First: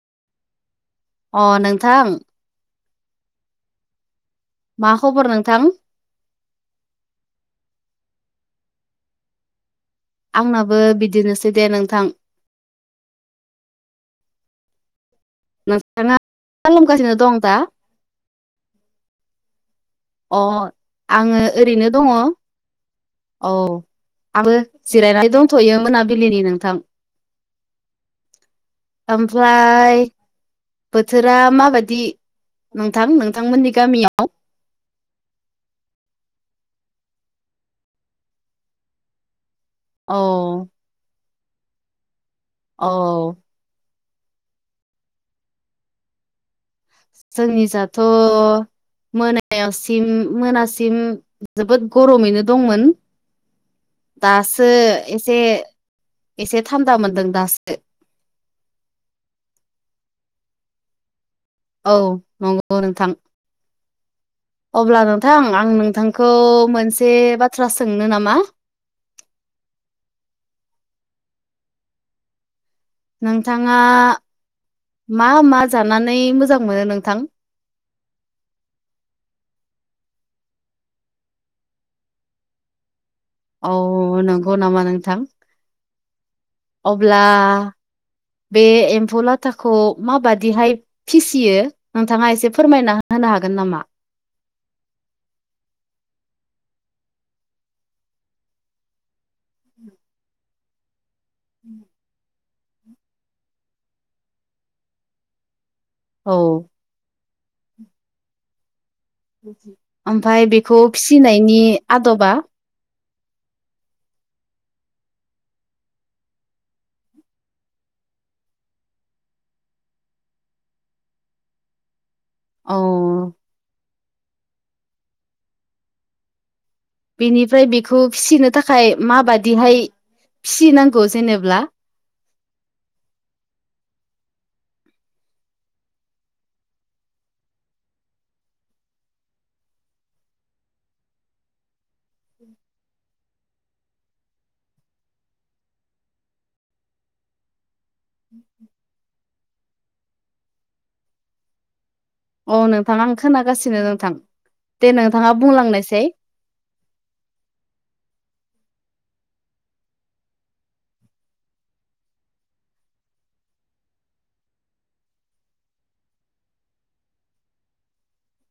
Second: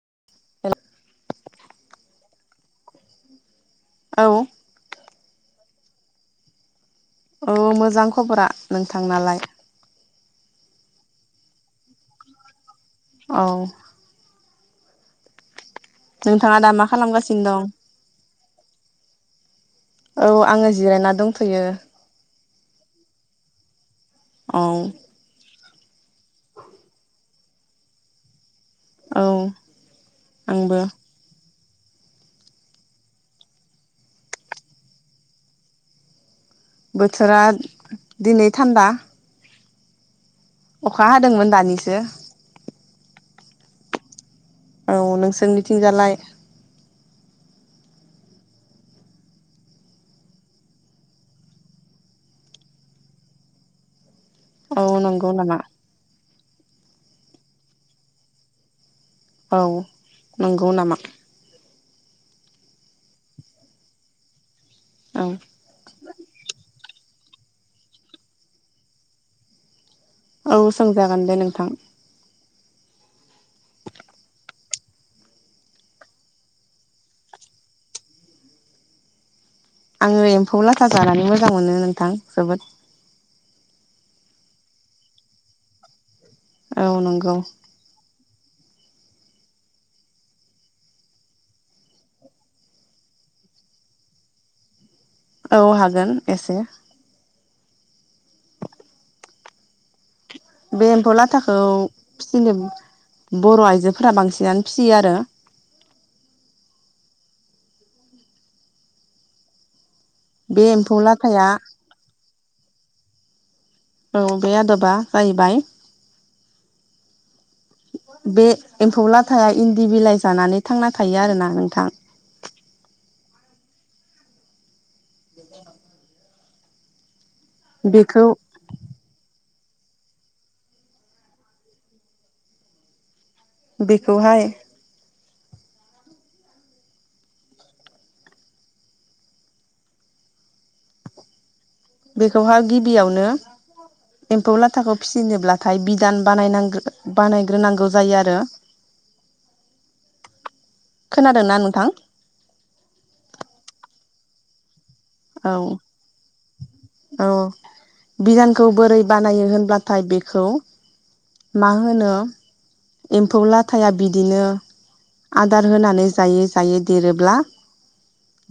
[unintelligible] [inaudible] अ नोंथां। औ। मा खबर नोंथां? औ मोजां खबरा। नोंथांनालाय? आंनाबो बिदिनोसै दे नोंथां। औ। नोंथाङा मा नोंथाङा दा मा खालामगासिनो दा दं? औ आङो अ' जिरायना आङो दंथ'यो ओरैनो दङ। औ आबो औ जिरायनानै दंथ'यो‌ मोनाबिलिनि नोंथां। औ ओमफ्राय आंबो बोथोरा माबा दि नोंथां नोंथांमोननि गामियाव? बोथोरा दिनै थान्दा। अ'। अ'खा हादोंमोन दानिसो। अ'। औ नोंसोरनि थिंजालाय? जोंनि जाथ' मोनायावसिम मोनासिम जोबोद गरमैनो दंमोन। दासो औ नंगौ एसे नामा एसे थान दा मोन्दों दासो। औ। नंगौ नामा? औ नंगौ नोंथां। अब्ला औ नोंथां आं नोंथांखौ मोन से बाथ्रा सोंनो नामा? औ सोंजागोन दे नोंथां। नोंथाङा मा मा जानानै मोजां मोनो नोंथां? आङो एम्फौ लाथा जानानै मोजां मोनो नोंथां जोबोद। अ' नोंगौ नामा नोंथां? औ अब्ला नंगौ बे एम्फौ लाथाखौ माबादिहाय फिसियो नोंथाङा एसे फोरमायना होनो हागोन नामा? औ हागोन एसे। बे एम्फौ लाथाखौ फिनो बर' आइजोफोरा बांसिनानो फियो आरो। औ। ओमफाय बे बेखौ एम्फौ लाथाया फिसिनायनि आद'बा? औ बे आद'बा जाहैबाय [inaudible] बे एम्फौ लाथाया इन्दि बिलाइ जानानै थांना थायो आरोना नोंथां। औ। बेनिफ्राय बेखौ फिसिनो थाखाय माबा दिहाय फिसिनांगौ जेनेब्ला? बेखौहाय बेखौहाय गिबियावनो एम्फौ लाथाखौ फिनोब्लाथाय बिदान बानायनांगो बानायग्रोनांगौ जायो आरो। खोनादों ना नोंथां? औ नोंथां आं खोनागासिनो नोंथां। दे नोंथाङा औ बुंलांनायसाय। खौ बोरै बानायो होनब्लाथाय बेखौ मा होनो एम्फौ लाथाया बिदिनो आदार होनानै जायै जायै देरोब्ला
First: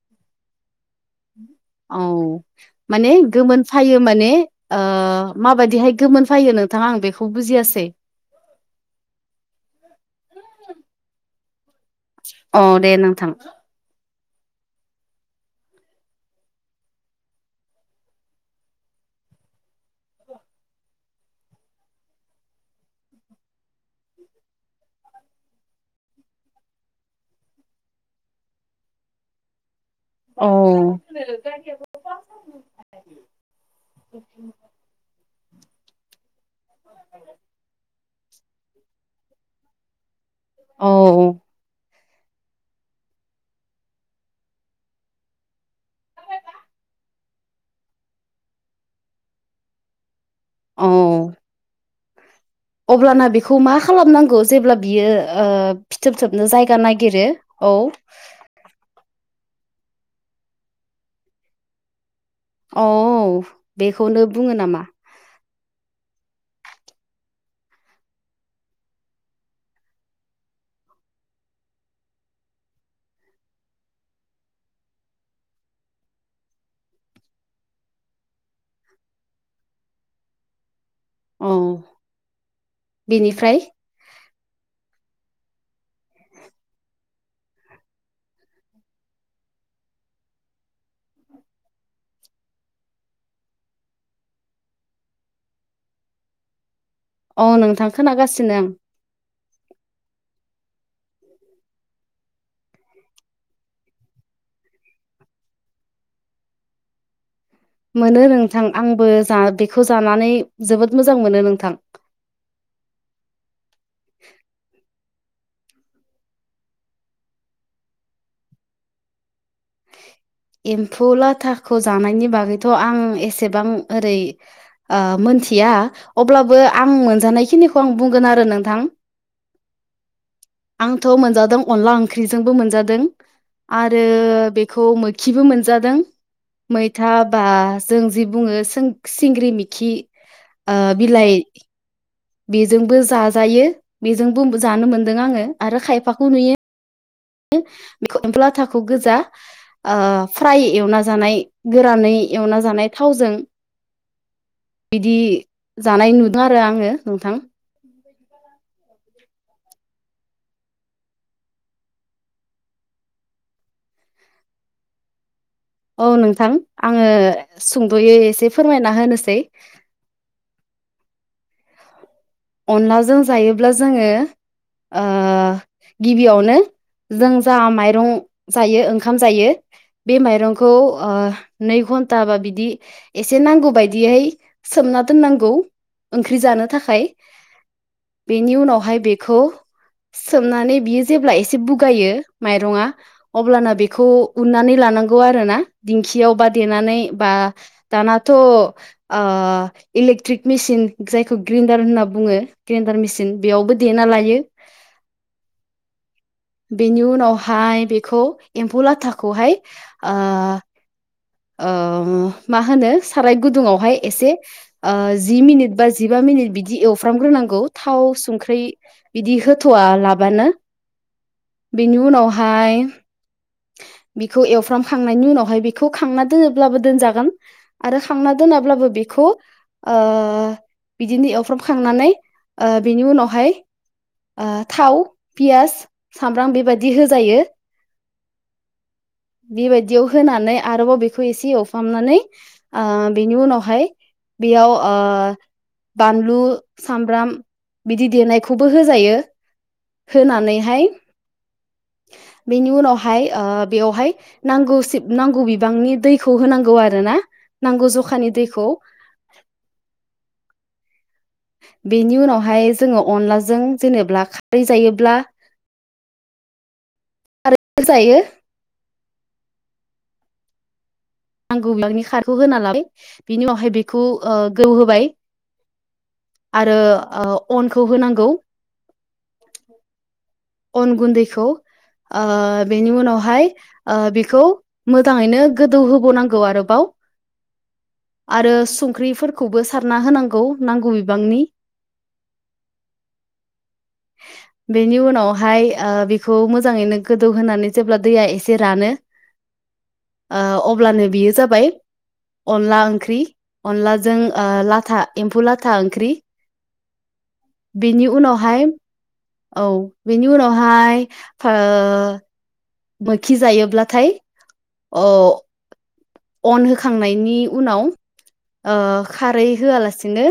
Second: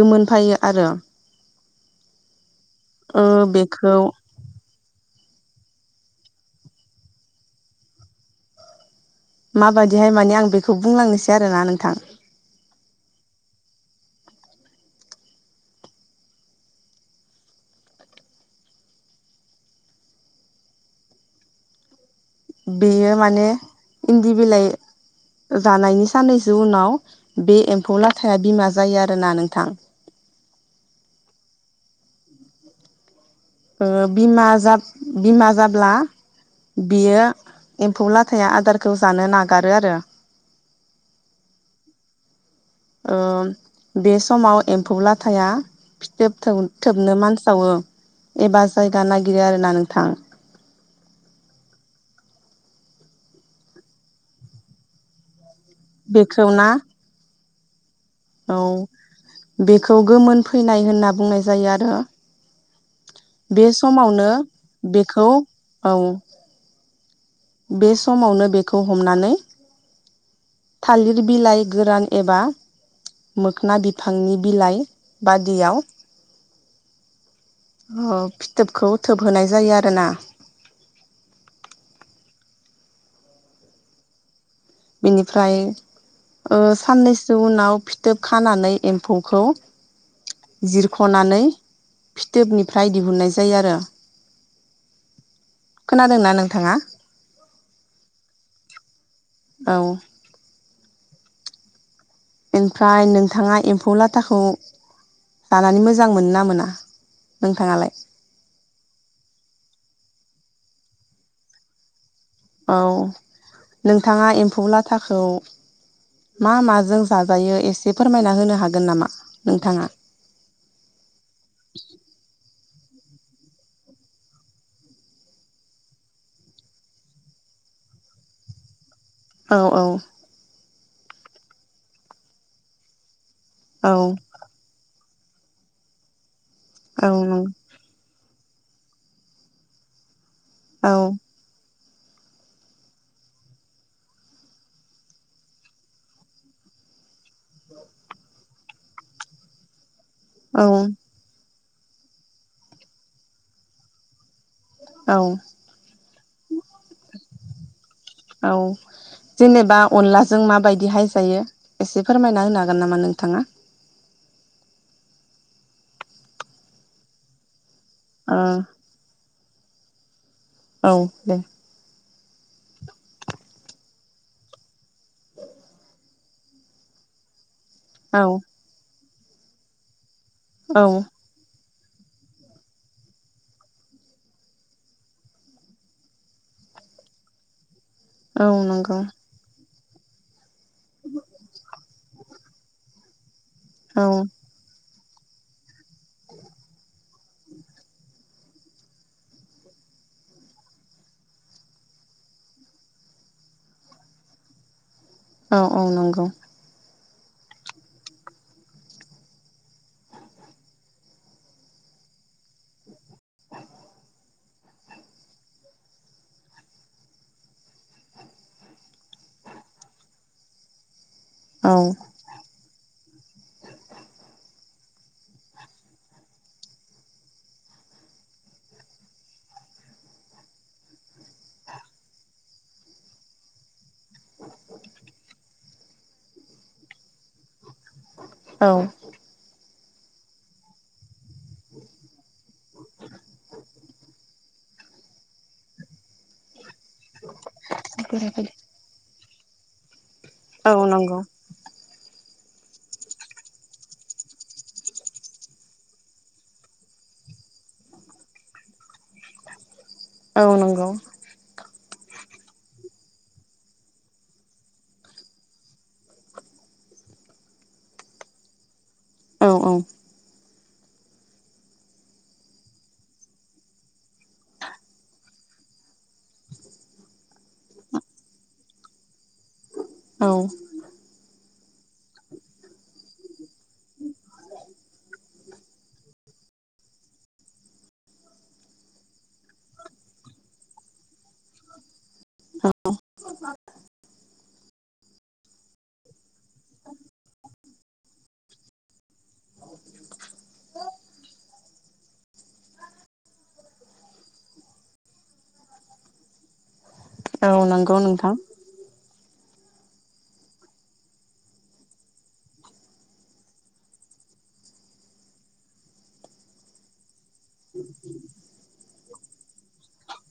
गोमोनफायो आरो। औ माने ओ गोमोन बेखौ सायो माने ओ माबायदिहाय गोमोन फैयो नोंथाङा आं बेखौ बुजियासै? माबायदिहाय माने आं बेखौ बुंलांनोसै आरोना नोंथां। औ दे नोंथां। बेयो माने इन्दि बिलाइ जानायनि साननैसो उनाव बे एम्फौ लाथाया बिमा जायो आरोना नोंथां। अह ओ बिमा बिमा जाब्ला बियो एम्फौ लाथाया आदारखौ जानो नागारो आरो। औ। ओ बे समाव एम्फौ लाथाया फिथोब थोबनो मानसावो एबा जायगा नागिरो आरोना नोंथां। औ। अब्लाना बेखौ मा खालामनांगौ जेब्ला बियो ओ फिथोब बेखौ थोबनो ना जायगा नागिरो? औ। औ बेखौ गोमोन फैनाय होनना बुंनाय जायो आरो। औ बे बेखौनो समावनो बुङो नामा बेखौ औ बे समावनो बेखौ हमनानै थालिर बिलाइ गोरान एबा मोखना बिफांनि बिलाइ बादियाव अ फिथोबखौ थोब होनाय जायो आरोना। औ बेनिफ्राय बिनिफ्राय ओ साननैसो उनाव फिथोब खानानै एम्फौखौ जिरख'नानै फिथोबनिफ्राय दिहुननाय जायो आरो। खोनादोंना नोंथाङा? औ नोंथां खोनागासिनो आं। औ। ओमफ्राय नोंथाङा एम्फौ लाथाखौ जानानै मोजां मोनो ना मोना? नोंथाङालाय मोनो नोंथां आंबो जा बेखौ जानानै जोबोद मोजां मोनो नोंथां। औ नोंथाङा एम्फौ लाथा खौ मा माजों जाजायो एसे फोरमायना होनो हागोन नामा? नोंथाङा? एम्फौ लाथाखौ जानायनि बागै थ' आं एसेबां ओरै मोनथिया अब्लाबो आं मोनजानायखिनि नि खौ आं बुंगोन आरो नोंथां। औ औ। आंथ' मोनजादों अनला ओंख्रिजोंबो मोनजादों औ आरो खौ मोखिबो मोनादों औ मैथा नों बा जों जि बुङो सिंग्रि मिखि औ बिलाइ बेजोंबो जाजायो बेजोंबो जानो मोनदों आङो आरो खायफाखौ नुयो। बेखौ एम्फौ लाथाखौ गोजा ओ फ्राय औ एवना जानाय गोरानै एवना जानाय थावजों बिदि औ जानाय नुदों आरो आङो नोंथां। औ। जेनेबा अनलाजों माबायदि हाय जायो एसे फोरमायना होनो हागोन नामा नोंथाङा? [inaudible] औ नोंथां आङो सुंद'यै ओ एसे फोरमायना होनोसै। औ दे। अनलाजों जायोब्ला जोङो ओ गिबियावनो जों जा माइरं औ जायो ओंखाम जायो बे माइरंखौ औ ओ नै घन्टाबा बिदि एसे नांगौ बायदिहै सोमना दोननांगौ ओंख्रि जानो थाखाय औ बेनि उनावहाय नंगौ बेखौ सोमनानै बियो जेब्ला एसे बुगायो माइरंआअब्लाना बेखौ औ उन्नानै लानांगौ खौ आरोना दिंखियाव बा देनानै बा दानाथ' इलेथ्रिक मेसिन जायखौ ग्रेन्डार होनना बुङो ग्रेन्डार मेसिन बेयावबो देना लायो। औ औ नंगौ। बेनि उनावहाय बेखौ एम्फौ लाथाखौहाय ओ मा होनो साराय गुदुङावहाय एसे जि मिनिट बा जिा जिबा मिनिट बिदि एवफ्रामग्रोनांगौ थाव संख्र्रि बिदि होथ'वा लाबानो औ बेनि उनावहाय बेखौ एव फ्राम खांनायनि उनावहाय बेखौ खांना दोनोब्लाबो दोनजागोन आरो खांना दोनाब्लाबो बेखौ ओ बिदिनो एवफ्रामखांनानै बिनि उनावहाय थाव पियास सामब्राम बेबायदि होजायो। औ बेबायदियाव होनानै आरोबाव बेखौ एसे एवफ्रामनानै ओ बेनि उनावहाय बेयाव ओ बानलु सामब्राम बिदि देनायखौबो होजायो औ होनानैहाय नंगौ बेनि उनाव हायो ओ बेयावहाय नांगौसि नांगौ बिबांनि दैखौ होनांगौ आरोना नांगौ जा जखानि दैखौ औ नोंगौ। बेनि उनावहाय जोङो अनलाजों जेनेब्ला खारै जायोब्ला होजायो। औ औ नांगौब्ला बिनि खारखौ होना लाबाय बिनि उनावहाय बेखौ ओ गोदौ होबाय आरो अनखौ होनांगौ। औ अनगुन्दैखौ ओ बेनि उनावहाय ओ बेखौ मोजाङैनो गोदौहोब बाव नांगौ आरोबाव आरो संख्रिफोरखौबो सारना होनांगौ नांगौ बिबांनि [inaudible] बेनि उनावहाय बेखौ मोजाङैनो गोदौहोनानै जेब्ला दैया एसे रानो अब्लानो बियो जाबाय अनला ओंख्रि अनलाजों ओ लाथा एम्फौ लाथा ओंख्रि। औ नंगौ बेनि नोंथां उनावहाय औ बेनि उनावहाय फो मोखि जायोब्लाथाय अ अन होखांनायनि उनाव ओ खारै होआलासिनो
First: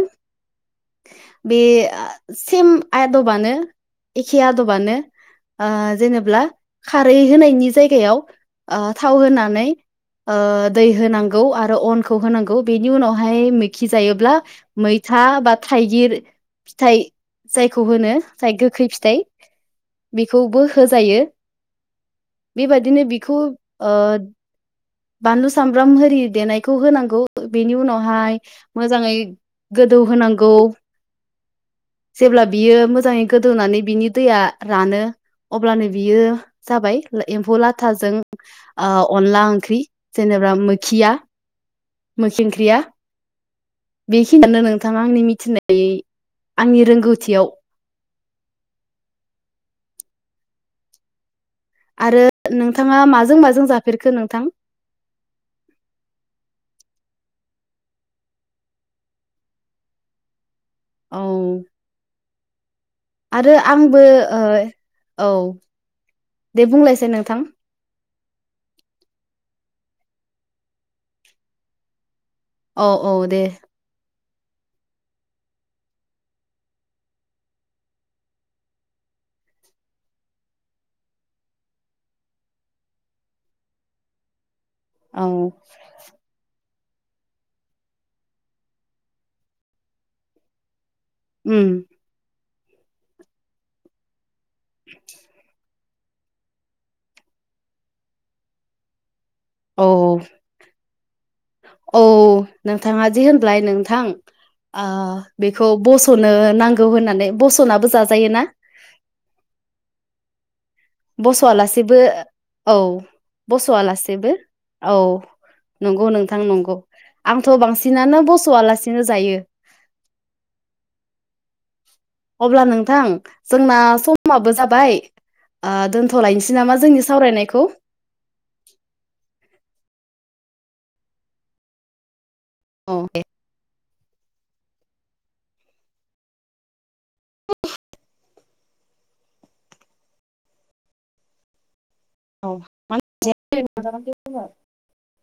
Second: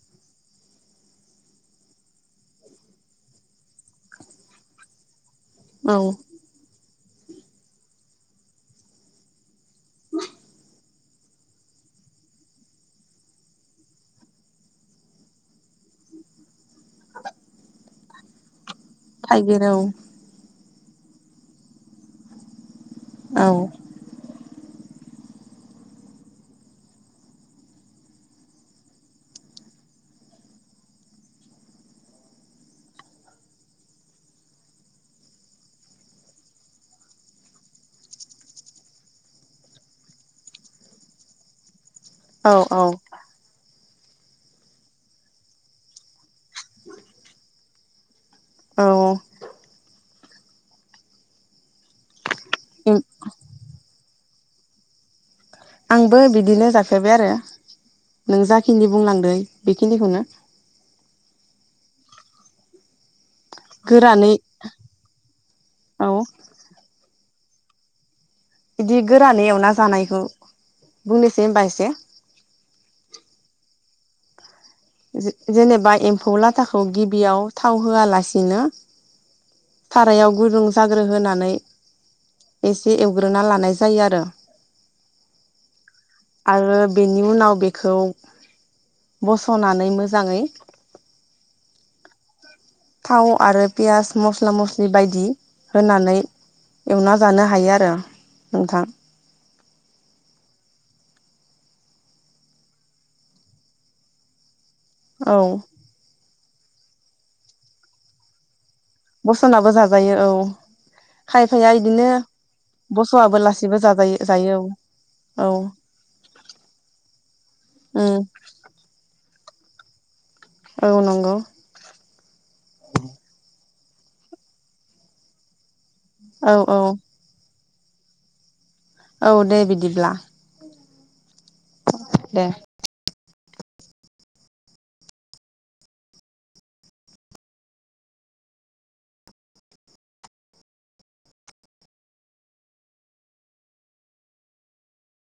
बे सेम आदबानो एखे आदबानो औ जेनेब्ला खारै होनायनि जायगायाव थाव होनानै दै होनांगौ आरो अनखौ होनांगौ बेनि उनावहाय मैखि जायोब्ला मै था बा थाइगिर फिथाइ जायखौ होनो जाय गो गोखै फिथाइ थाइगिर औ बेखौबो होजायो। बेबायदिनो बिखौ औ ओ बानलु सामब्राम आरि देनायखौ होनांगौ बेनि उनावहाय मोजाङै गो दौ होनांगौ जेब्ला बियो मोजाङै गोदौनानै बिनि दैया रानो अब्लानो बियो जाबाय एम्फौ लाथाजों ओ अनला ओंख्रि जेने बा मोखिया मोखि औ ओंख्रिया बेखिनियानो नोंथाङा आंनि मिथिनाय आंनि रोंगौथियाव। औ आरो औ नोंथाङा माजों माजों जाफेरखो नोंथां आंबो बिदिनो जफेरबाय आरो नों जाखिनि बुंलांदों बेखिनिखौनो। औ आरो आंबो गोरानै ओ औ औ दे बुंलायसै नोंथां बिदि गोरानै एवना जानायखौ बुंनोसै होनबा एसे औ औ दे जे-जेनेबा एम्फौ लाथाखौ गिबियाव थाव होआलासिनो सारायाव गुदुं जाग्रो होनानै एसे एवग्रोना लानाय जायो आरो औ आरो बेनि उनाव बेखौ बस'नानै मोजाङै ओम थाव आरो पियास मस्ला-मस्लि बायदि होनानै एवना जानो हायो आरो नोंथां औ औ नोंथाङा जे होनब्लाय नोंथां ओ औ बेखौ बस'नो नांगौ होननानै बस'नाबो जाजायो ना? बसोनाबो जाजायो औ खायफाया बस'आलासेबो बिदिनो औ बस'आ बेलासिबो जाजायो बस'आलासेबो जायो औ औ नंगौ नोंथां नंगौ आंथ' बांसिनानो उम बस'आलासिनो जायो औ नोंगौ अब्ला नोंथां जोंना समाबो जाबाय ओ दोन औ थ'लायनोसै औ नामा जोंनि सावरायनायखौ औ दे बिदिब्ला दे ओ दे [inaudible] औ मा